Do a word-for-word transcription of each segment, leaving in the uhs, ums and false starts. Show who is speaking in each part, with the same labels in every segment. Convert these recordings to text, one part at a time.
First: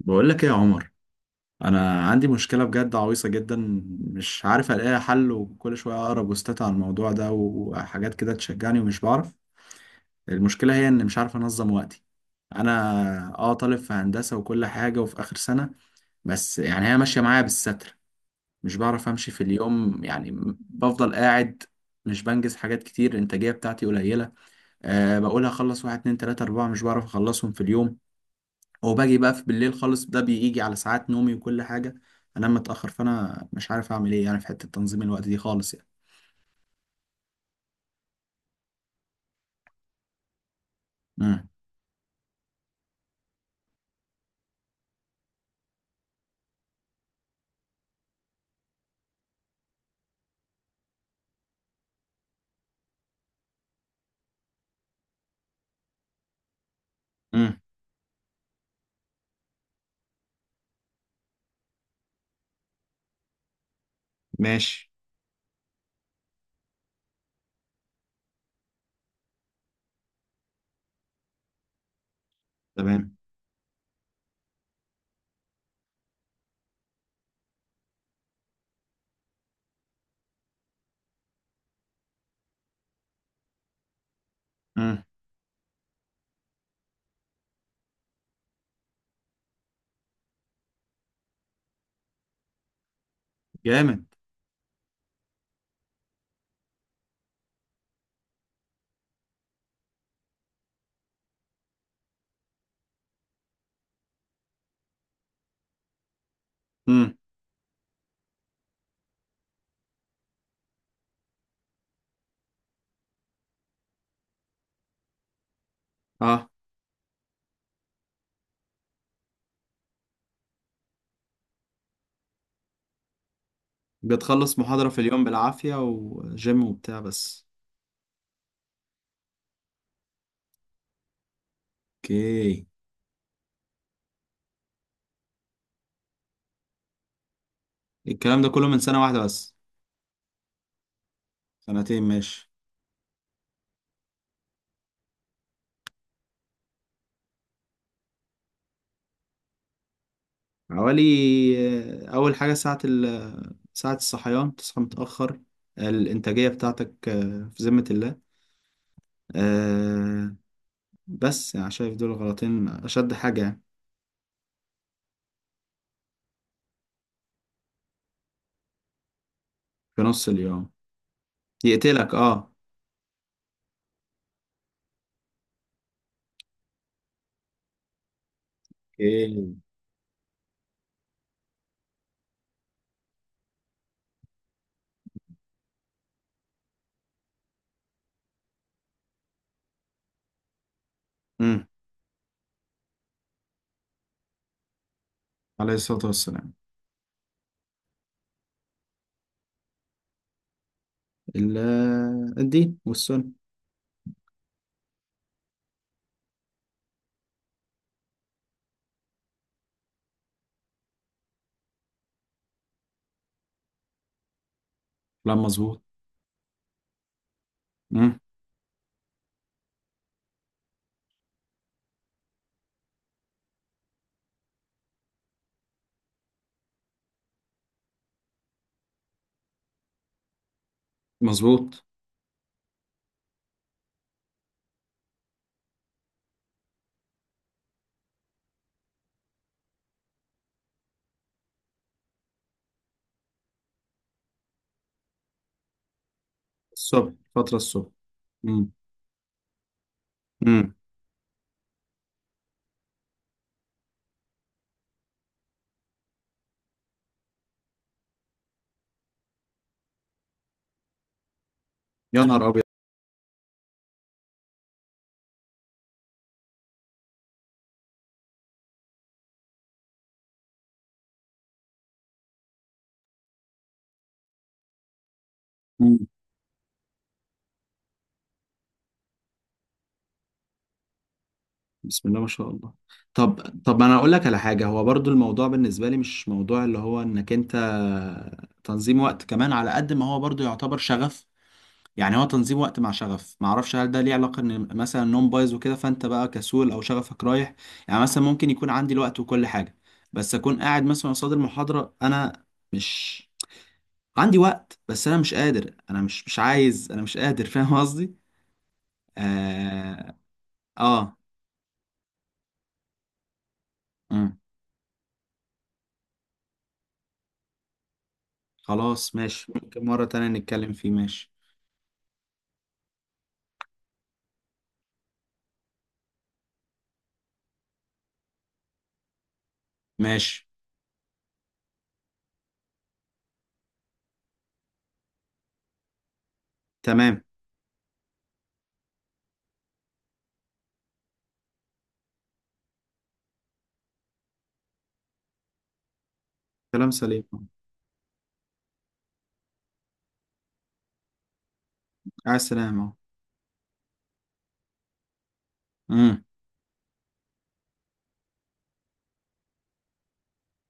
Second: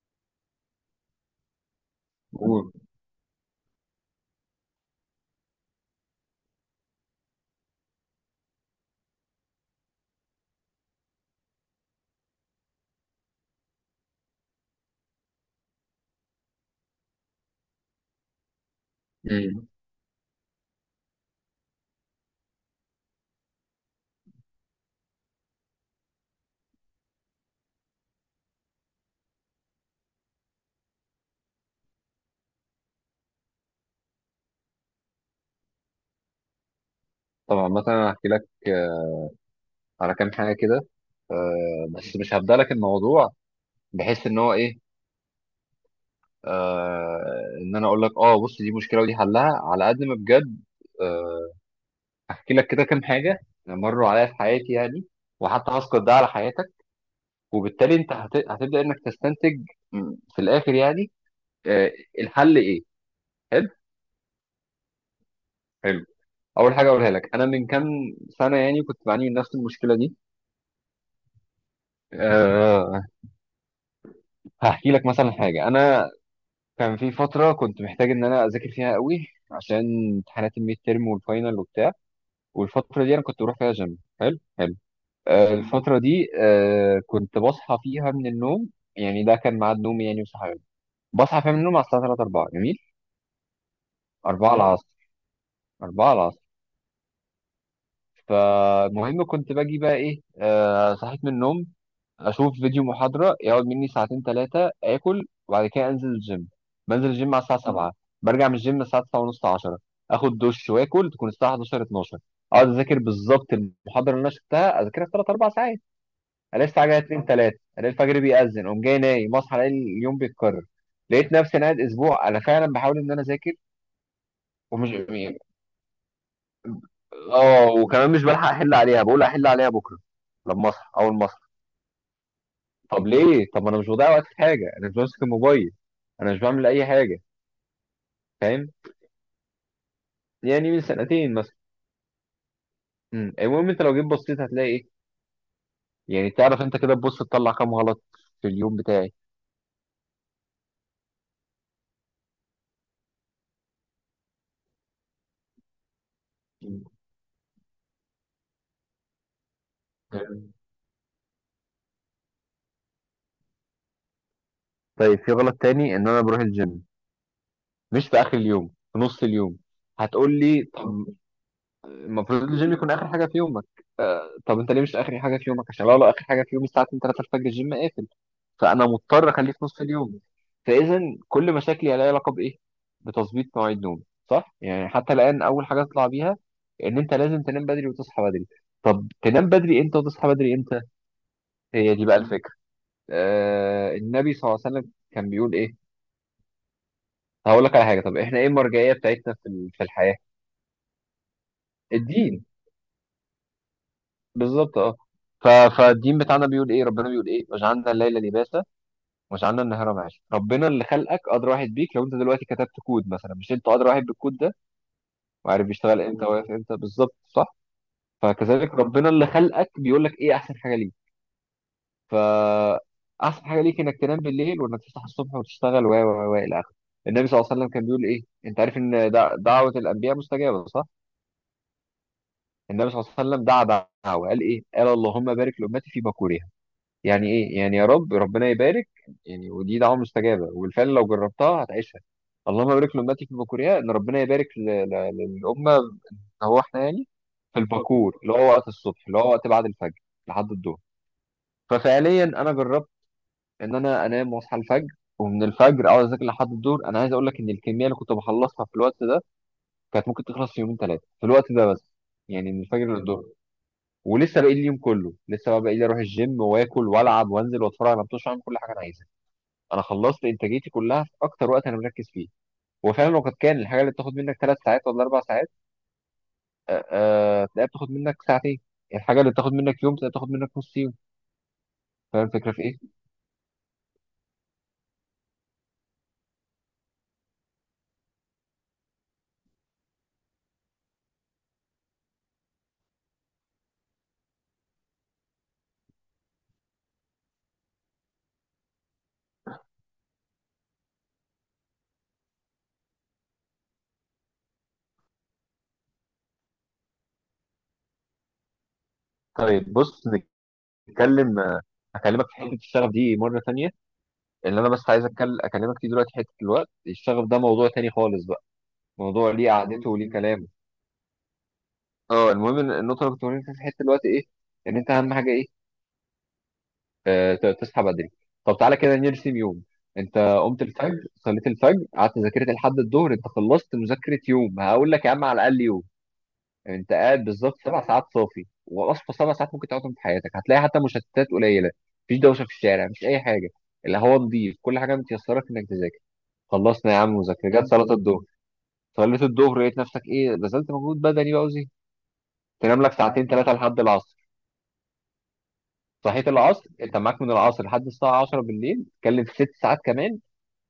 Speaker 1: بقول لك ايه يا عمر؟ انا عندي مشكله
Speaker 2: قول.
Speaker 1: بجد عويصه جدا. مش عارف الاقي حل، وكل شويه اقرا بوستات عن الموضوع ده وحاجات كده تشجعني ومش بعرف. المشكله هي ان مش عارف انظم وقتي. انا اه طالب في هندسه وكل حاجه وفي اخر سنه. بس يعني هي ماشيه معايا بالستر. مش بعرف امشي في
Speaker 2: مم.
Speaker 1: اليوم يعني. بفضل قاعد. مش بنجز حاجات كتير، الانتاجيه بتاعتي قليله. أه بقول هخلص واحد اتنين تلاته اربعه، مش بعرف اخلصهم في اليوم. وباجي بقى في بالليل خالص، ده بيجي على ساعات نومي وكل حاجة. انام متأخر، فانا مش عارف اعمل ايه يعني في حتة تنظيم الوقت دي خالص يعني.
Speaker 2: طبعا مثلا هحكي لك آه، على كام حاجه كده.
Speaker 1: امم.
Speaker 2: آه، بس مش هبدأ لك الموضوع بحيث ان هو ايه. آه، ان انا اقول لك اه بص دي مشكله ودي حلها على قد ما بجد. آه، هحكي لك كده كام حاجه مروا عليا في حياتي يعني، وحتى هسقط ده على حياتك،
Speaker 1: امم.
Speaker 2: وبالتالي انت هت... هتبدا انك تستنتج م، في الاخر يعني. آه، الحل ايه؟ حلو،
Speaker 1: ماشي.
Speaker 2: حلو. اول حاجه اقولها لك، انا من كام سنه يعني كنت بعاني من نفس المشكله دي أه
Speaker 1: تمام.
Speaker 2: هحكي لك مثلا حاجه. انا كان في فترة كنت محتاج إن أنا أذاكر فيها قوي عشان امتحانات الميد تيرم والفاينل وبتاع. والفترة دي أنا كنت بروح فيها جيم حلو حلو.
Speaker 1: امم.
Speaker 2: آه الفترة دي آه كنت بصحى فيها من النوم، يعني ده كان ميعاد نومي يعني وصحيان، بصحى فيها من النوم على الساعة ثلاثة أربعة، جميل.
Speaker 1: جامد.
Speaker 2: اربعه العصر، أربعة العصر. فالمهم كنت باجي بقى إيه، آه صحيت من النوم، اشوف فيديو محاضره يقعد مني ساعتين ثلاثه، اكل، وبعد كده انزل الجيم. بنزل
Speaker 1: امم.
Speaker 2: الجيم على الساعه سبعة، برجع من الجيم الساعه تسعة ونص عشرة، اخد دش واكل تكون الساعه احد عشر اثنا عشر، اقعد اذاكر بالظبط المحاضره اللي انا شفتها، اذاكرها في ثلاثة اربع ساعات.
Speaker 1: اه.
Speaker 2: الاقي الساعه جايه اتنين ثلاثة، الاقي الفجر بيأذن، اقوم جاي نايم، اصحى الاقي اليوم بيتكرر. لقيت نفسي انا قاعد اسبوع انا فعلا بحاول ان انا اذاكر
Speaker 1: بتخلص محاضرة
Speaker 2: ومش
Speaker 1: في اليوم بالعافية وجيم وبتاع بس.
Speaker 2: اه وكمان مش بلحق احل عليها، بقول احل عليها بكره لما اصحى، اول ما اصحى.
Speaker 1: اوكي.
Speaker 2: طب ليه؟ طب ما انا مش بضيع وقت في حاجه، انا مش بمسك الموبايل، انا مش بعمل اي حاجه.
Speaker 1: الكلام ده كله
Speaker 2: فاهم.
Speaker 1: من سنة واحدة بس؟
Speaker 2: يعني من سنتين مثلا.
Speaker 1: سنتين، ماشي.
Speaker 2: أمم، المهم انت لو جيت بصيت هتلاقي ايه. يعني تعرف انت كده تبص تطلع كام غلط في اليوم بتاعي.
Speaker 1: حوالي. آه، أول حاجة ساعة ال ساعة الصحيان، تصحى متأخر. الإنتاجية بتاعتك آه، في ذمة الله. آه.
Speaker 2: أمم.
Speaker 1: بس انا شايف دول غلطين، اشد حاجة يعني.
Speaker 2: طيب، في غلط تاني، ان انا بروح الجيم مش في اخر اليوم، في نص اليوم.
Speaker 1: في نص
Speaker 2: هتقول لي
Speaker 1: اليوم.
Speaker 2: طب
Speaker 1: يقتلك
Speaker 2: المفروض
Speaker 1: اه.
Speaker 2: الجيم يكون اخر حاجه في يومك. آه طب انت ليه مش اخر حاجه في يومك؟ عشان لو لو اخر حاجه في يومي الساعه اتنين ثلاثه الفجر، الجيم قافل، فانا مضطر اخليه
Speaker 1: ايه.
Speaker 2: في نص اليوم. فاذا كل مشاكلي لها علاقه بايه؟ بتظبيط مواعيد نومي، صح؟ يعني حتى الان اول حاجه اطلع بيها، ان انت لازم تنام بدري وتصحى بدري. طب تنام بدري امتى وتصحى بدري امتى؟
Speaker 1: امم.
Speaker 2: هي دي بقى الفكره. آه النبي صلى الله عليه وسلم كان بيقول
Speaker 1: عليه
Speaker 2: ايه؟
Speaker 1: الصلاة والسلام.
Speaker 2: هقول لك على حاجه. طب احنا ايه المرجعيه بتاعتنا في ال- في الحياه؟
Speaker 1: ال- آه،
Speaker 2: الدين.
Speaker 1: الدين والسنة.
Speaker 2: بالظبط اه. ف- فالدين بتاعنا بيقول ايه؟ ربنا بيقول ايه؟ وجعلنا الليل لباسا وجعلنا النهار معاشا. ربنا اللي خلقك ادرى واحد بيك. لو انت دلوقتي كتبت كود مثلا، مش انت ادرى واحد بالكود ده
Speaker 1: لا،
Speaker 2: وعارف
Speaker 1: مظبوط.
Speaker 2: بيشتغل امتى مم. واقف امتى بالظبط؟ صح.
Speaker 1: امم.
Speaker 2: فكذلك ربنا اللي خلقك بيقول لك ايه احسن حاجه ليك. ف احسن حاجه ليك انك تنام بالليل وانك تصحى الصبح وتشتغل و و و الى اخره. النبي صلى الله عليه وسلم كان بيقول ايه؟ انت عارف ان دع- دعوه الانبياء مستجابه، صح؟
Speaker 1: مظبوط.
Speaker 2: النبي صلى الله عليه وسلم دعا دعوه، قال ايه؟ قال اللهم بارك لامتي في بكورها. يعني ايه؟ يعني يا رب ربنا يبارك. يعني ودي دعوه مستجابه، وبالفعل لو جربتها هتعيشها. اللهم بارك لامتي في بكورها، ان ربنا يبارك ل- ل- للامه. هو احنا يعني
Speaker 1: الصبح فترة
Speaker 2: في
Speaker 1: الصبح.
Speaker 2: الباكور اللي هو وقت
Speaker 1: امم.
Speaker 2: الصبح، اللي هو وقت بعد الفجر لحد
Speaker 1: امم.
Speaker 2: الظهر. ففعليا انا جربت ان انا انام واصحى الفجر، ومن الفجر اقعد اذاكر لحد الظهر. انا عايز اقول لك ان الكميه اللي كنت بخلصها في الوقت ده كانت ممكن تخلص في يومين ثلاثه، في الوقت ده بس.
Speaker 1: يا نهار
Speaker 2: يعني من
Speaker 1: أبيض.
Speaker 2: الفجر للظهر، ولسه باقي لي اليوم كله. لسه بقى باقي لي اروح الجيم واكل والعب وانزل واتفرج على ماتش، اعمل كل حاجه انا عايزها. انا خلصت انتاجيتي كلها في اكتر وقت انا مركز فيه. وفعلا لو كانت كان الحاجه اللي بتاخد منك ثلاث ساعات ولا اربع ساعات،
Speaker 1: امم.
Speaker 2: آه، آه، تلاقيها بتاخد منك ساعتين. الحاجة اللي بتاخد منك يوم تلاقيها بتاخد منك نص يوم.
Speaker 1: بسم الله
Speaker 2: فاهم
Speaker 1: ما شاء
Speaker 2: الفكرة في
Speaker 1: الله.
Speaker 2: ايه؟
Speaker 1: طب. طب أنا أقول لك على حاجة. هو برضو الموضوع بالنسبة لي مش موضوع اللي هو إنك أنت تنظيم وقت، كمان على قد ما هو برضو يعتبر شغف. يعني هو تنظيم وقت مع شغف. ما اعرفش هل ده ليه علاقه ان مثلا النوم بايظ وكده فانت بقى كسول او شغفك رايح؟ يعني مثلا ممكن يكون عندي الوقت وكل حاجه، بس اكون قاعد مثلا قصاد المحاضره انا مش عندي وقت. بس انا مش قادر، انا مش مش عايز، انا مش قادر فاهم قصدي؟
Speaker 2: طيب بص،
Speaker 1: اه. آه.
Speaker 2: نتكلم. آه، هكلمك في حتة الشغف دي مرة تانية.
Speaker 1: مم.
Speaker 2: اللي أنا بس عايز أتكلم أكلمك فيه دلوقتي حتة الوقت. الشغف ده موضوع تاني خالص بقى،
Speaker 1: خلاص
Speaker 2: موضوع ليه
Speaker 1: ماشي، ممكن
Speaker 2: قعدته
Speaker 1: مره
Speaker 2: وليه
Speaker 1: تانية
Speaker 2: كلامه.
Speaker 1: نتكلم فيه، ماشي.
Speaker 2: اه، المهم إن النقطة اللي كنت بقولها في حتة الوقت إيه؟ إن أنت أهم حاجة إيه؟ آه، ت- تصحى بدري. طب تعالى كده نرسم يوم. انت
Speaker 1: ماشي.
Speaker 2: قمت الفجر، صليت الفجر، قعدت ذاكرت لحد الظهر، انت خلصت مذاكره يوم. هقول لك يا عم، على الاقل يوم. انت
Speaker 1: تمام.
Speaker 2: قاعد بالظبط سبع ساعات صافي، واصفى سبع ساعات ممكن تقعدهم في حياتك، هتلاقي حتى مشتتات قليله. مفيش دوشه في الشارع، مفيش اي حاجه، الهواء نضيف، كل حاجه متيسره في انك تذاكر.
Speaker 1: كلام
Speaker 2: خلصنا يا عم
Speaker 1: سليم.
Speaker 2: مذاكره، جت صلاه الظهر. صليت الظهر، لقيت نفسك ايه، بذلت مجهود بدني بقى وزي
Speaker 1: على
Speaker 2: تنام
Speaker 1: السلامه.
Speaker 2: لك ساعتين ثلاثه لحد العصر.
Speaker 1: مم.
Speaker 2: صحيت العصر، انت معاك من العصر لحد الساعه عشره بالليل، تتكلم في ست ساعات كمان.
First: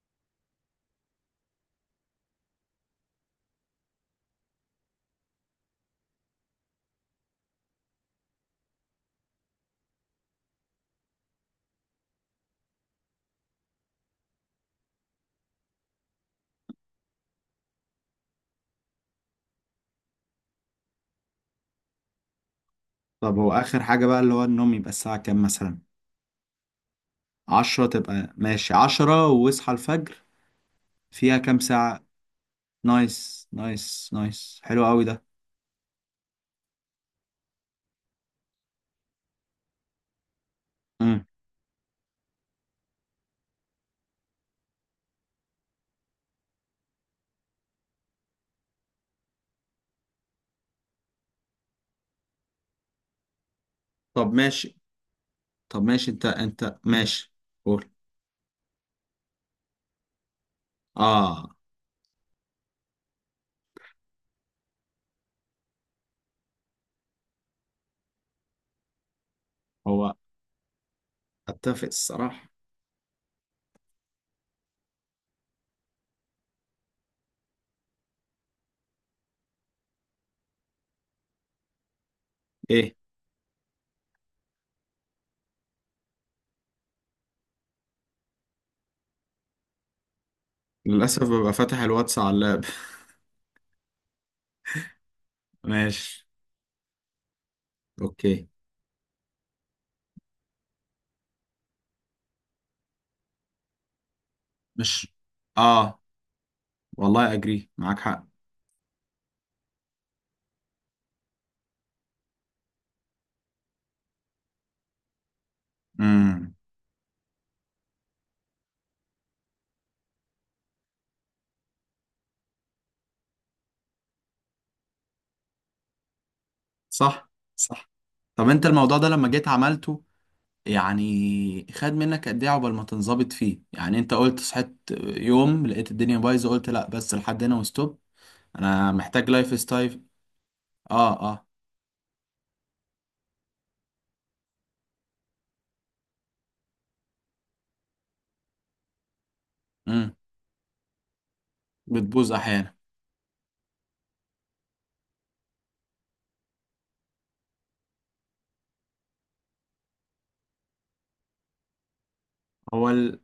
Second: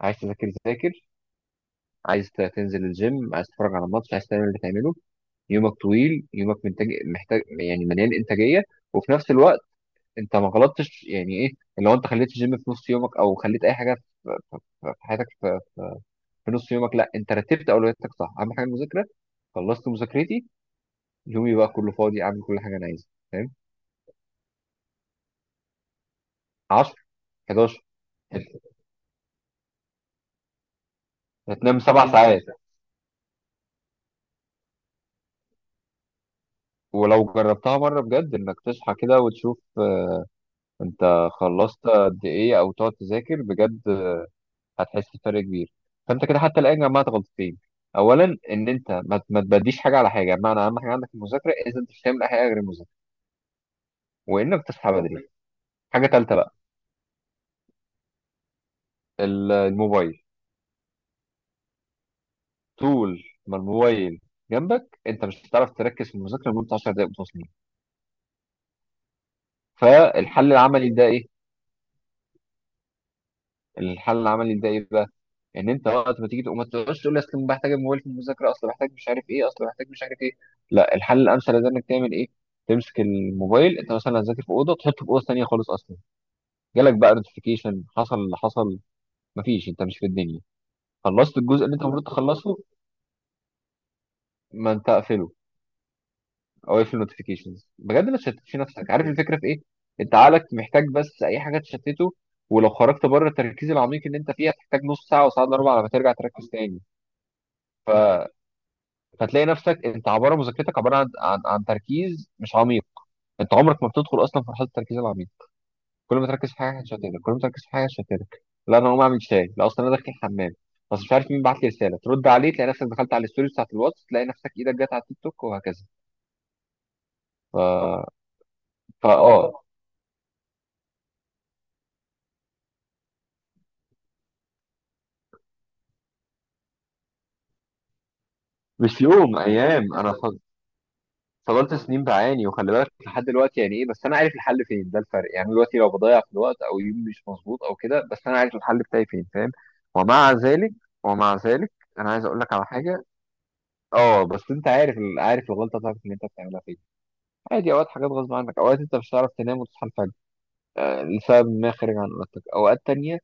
Speaker 2: عايز تذاكر ذاكر، عايز ت- تنزل الجيم، عايز تتفرج على ماتش، عايز تعمل اللي تعمله. يومك طويل، يومك منتج، محتاج يعني مليان انتاجيه. وفي نفس الوقت انت ما غلطتش، يعني ايه؟ لو انت خليت الجيم في نص يومك او خليت اي حاجه في في حياتك في في نص يومك، لا انت رتبت اولوياتك صح. اهم حاجه المذاكره، خلصت مذاكرتي، يومي بقى كله فاضي اعمل كل حاجه انا عايزها.
Speaker 1: طب
Speaker 2: فاهم.
Speaker 1: هو اخر حاجه بقى اللي هو النوم يبقى الساعه كام مثلا؟
Speaker 2: عشره حداشر،
Speaker 1: عشرة؟ تبقى ماشي، عشرة واصحى الفجر. فيها كام
Speaker 2: هتنام
Speaker 1: ساعة؟
Speaker 2: سبع ساعات.
Speaker 1: نايس، نايس، نايس، حلو قوي ده.
Speaker 2: ولو جربتها مره بجد، انك تصحى كده وتشوف آه،
Speaker 1: مم.
Speaker 2: انت خلصت قد ايه، او تقعد تذاكر بجد، هتحس بفرق كبير. فانت كده حتى الان جمعت غلطتين: اولا ان انت ما ما تبديش حاجه على حاجه، بمعنى اهم حاجه عندك المذاكره، اذا انت مش هتعمل اي حاجه غير المذاكره.
Speaker 1: طب
Speaker 2: وانك
Speaker 1: ماشي.
Speaker 2: تصحى بدري.
Speaker 1: طب
Speaker 2: حاجه
Speaker 1: ماشي، انت
Speaker 2: ثالثه بقى:
Speaker 1: انت ماشي. قول.
Speaker 2: ال- الموبايل.
Speaker 1: اه.
Speaker 2: طول ما الموبايل جنبك انت مش هتعرف تركز في المذاكره لمده عشر دقائق متواصلين.
Speaker 1: هو
Speaker 2: فالحل العملي ده ايه؟
Speaker 1: اتفق الصراحة.
Speaker 2: الحل العملي ده ايه بقى؟ ان انت وقت ما تيجي تقوم ما تقعدش تقول لي اصل بحتاج الموبايل في المذاكره، اصل بحتاج مش عارف ايه، اصل بحتاج مش عارف ايه. لا، الحل الامثل ده انك تعمل ايه؟
Speaker 1: ايه.
Speaker 2: تمسك الموبايل، انت مثلا هتذاكر في اوضه، تحطه في اوضه ثانيه خالص اصلا. جالك بقى نوتيفيكيشن حصل اللي حصل، مفيش، انت مش في الدنيا.
Speaker 1: للأسف
Speaker 2: خلصت
Speaker 1: ببقى
Speaker 2: الجزء اللي
Speaker 1: فاتح
Speaker 2: انت المفروض
Speaker 1: الواتس على
Speaker 2: تخلصه،
Speaker 1: اللاب.
Speaker 2: ما انت اقفله،
Speaker 1: ماشي.
Speaker 2: او اقفل النوتيفيكيشنز، بجد ما
Speaker 1: اوكي.
Speaker 2: تشتتش نفسك. عارف الفكره في ايه؟ انت عقلك محتاج بس اي حاجه تشتته، ولو خرجت بره التركيز العميق اللي انت فيه هتحتاج
Speaker 1: مش
Speaker 2: نص ساعه وساعه الا ربع على ما
Speaker 1: اه،
Speaker 2: ترجع تركز تاني.
Speaker 1: والله اجري معاك حق.
Speaker 2: فتلاقي نفسك انت، عباره مذاكرتك عباره عن عن, عن تركيز مش عميق. انت عمرك ما بتدخل اصلا في مرحله التركيز العميق. كل ما تركز
Speaker 1: امم.
Speaker 2: في حاجه هتشتتك، كل ما تركز في حاجه هتشتتك. لا انا هقوم اعمل شاي، لا اصلا انا داخل الحمام، بس مش عارف مين بعت لي رساله ترد عليه، تلاقي نفسك دخلت على الستوري بتاعت الواتس، تلاقي نفسك ايدك جت على التيك توك، وهكذا.
Speaker 1: صح.
Speaker 2: ف...
Speaker 1: صح. طب انت الموضوع ده
Speaker 2: فا
Speaker 1: لما جيت
Speaker 2: اه
Speaker 1: عملته يعني، خد منك قد ايه عقبال ما تنظبط فيه؟ يعني انت قلت صحيت يوم لقيت الدنيا بايظه قلت لا بس لحد هنا وستوب، انا
Speaker 2: مش
Speaker 1: محتاج
Speaker 2: يوم،
Speaker 1: لايف
Speaker 2: ايام.
Speaker 1: ستايل.
Speaker 2: انا
Speaker 1: اه، اه.
Speaker 2: فضلت سنين بعاني، وخلي بالك لحد دلوقتي يعني ايه، بس انا عارف الحل فين، ده الفرق. يعني دلوقتي لو بضيع في الوقت او يوم مش مظبوط او كده، بس انا عارف الحل بتاعي فين. فاهم.
Speaker 1: امم.
Speaker 2: ومع ذلك ومع ذلك انا عايز
Speaker 1: بتبوظ
Speaker 2: اقول لك على
Speaker 1: احيانا.
Speaker 2: حاجه. اه، بس انت عارف ال- عارف الغلطه بتاعتك اللي انت بتعملها فين. عادي، اوقات حاجات غصب عنك، اوقات انت مش هتعرف تنام وتصحى الفجر آه، لسبب ما خارج عن ارادتك، اوقات
Speaker 1: هو
Speaker 2: تانية
Speaker 1: ال...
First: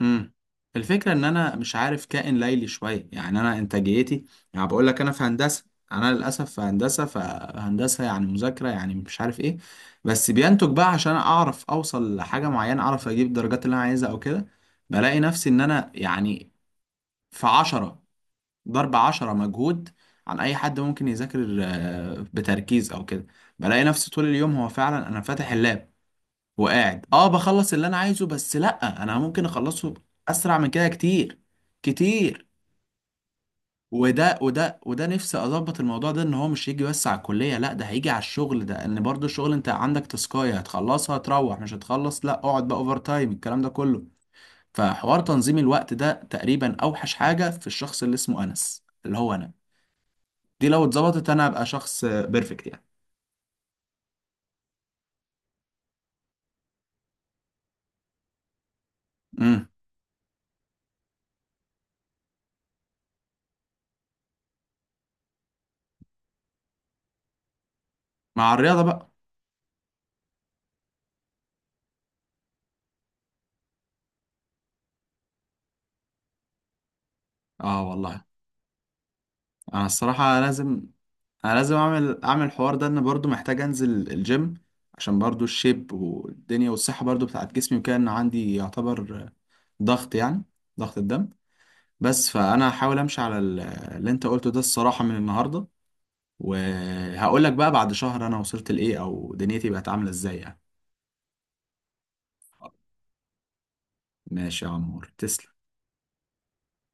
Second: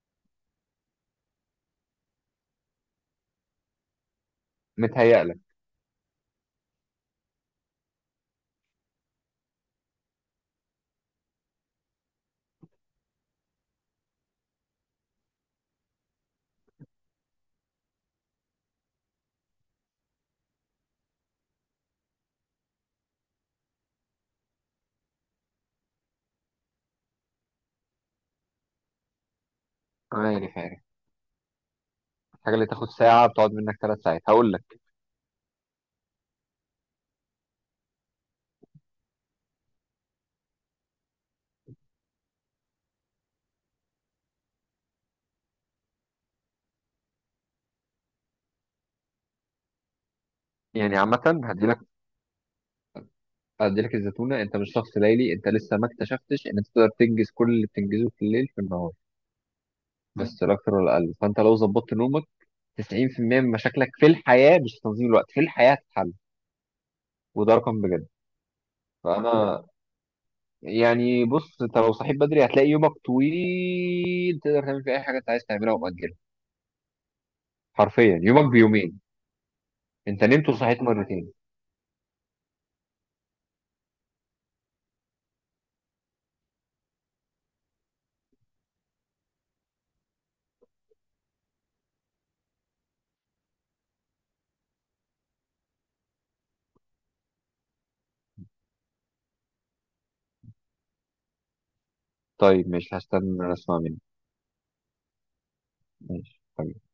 Speaker 1: امم. الفكره ان انا مش عارف، كائن ليلي شويه يعني، انا انتاجيتي، يعني بقول لك انا
Speaker 2: متهيأ
Speaker 1: في
Speaker 2: لك.
Speaker 1: هندسه. انا للاسف في هندسه، فهندسه يعني مذاكره يعني مش عارف ايه. بس بينتج بقى عشان اعرف اوصل لحاجه معينه، اعرف اجيب الدرجات اللي انا عايزها او كده. بلاقي نفسي ان انا يعني في عشرة ضرب عشرة مجهود عن أي حد ممكن يذاكر آه، بتركيز أو كده. بلاقي نفسي طول اليوم هو فعلا أنا فاتح اللاب وقاعد، أه بخلص اللي أنا عايزه. بس لأ، أنا ممكن أخلصه أسرع
Speaker 2: عارف،
Speaker 1: من
Speaker 2: عارف،
Speaker 1: كده كتير، كتير.
Speaker 2: الحاجه اللي تاخد ساعه بتقعد منك ثلاث ساعات.
Speaker 1: وده
Speaker 2: هقول لك
Speaker 1: وده وده نفسي أظبط الموضوع ده. إن هو مش هيجي بس على الكلية، لأ ده هيجي على الشغل. ده إن برضو الشغل أنت عندك تسكاية هتخلصها تروح، مش هتخلص، لأ اقعد بقى أوفر تايم الكلام ده كله. فحوار تنظيم الوقت ده تقريبا أوحش حاجة في الشخص اللي اسمه أنس اللي هو أنا. دي لو
Speaker 2: يعني عامه،
Speaker 1: اتظبطت انا هبقى
Speaker 2: هدي
Speaker 1: شخص بيرفكت يعني.
Speaker 2: اديلك الزتونه: انت مش شخص ليلي، انت لسه ما اكتشفتش ان انت تقدر تنجز كل اللي بتنجزه في الليل في النهار،
Speaker 1: امم.
Speaker 2: بس لا اكتر ولا اقل. فانت لو ظبطت نومك، تسعين في المية من مشاكلك في الحياه، مش في تنظيم الوقت، في الحياه هتتحل، وده رقم بجد.
Speaker 1: مع الرياضه بقى.
Speaker 2: فانا يعني بص، انت لو صحيت بدري هتلاقي يومك طويل، تقدر تعمل فيه اي حاجه انت عايز تعملها ومأجلها.
Speaker 1: اه
Speaker 2: حرفيا
Speaker 1: والله.
Speaker 2: يومك بيومين،
Speaker 1: انا
Speaker 2: انت
Speaker 1: الصراحه
Speaker 2: نمت
Speaker 1: لازم.
Speaker 2: وصحيت مرتين.
Speaker 1: انا لازم اعمل اعمل الحوار ده، ان برضو محتاج انزل الجيم، عشان برضو الشيب والدنيا والصحه برضو بتاعت جسمي وكده، ان عندي يعتبر ضغط يعني، ضغط الدم. بس فانا هحاول امشي على ال- اللي انت قلته ده الصراحه من النهارده. وهقول لك بقى بعد شهر انا وصلت لايه او دنيتي بقت عامله ازاي يعني.
Speaker 2: طيب ماشي، هستنى اسمع منك.
Speaker 1: ماشي يا عمور، تسلم.
Speaker 2: ماشي طيب.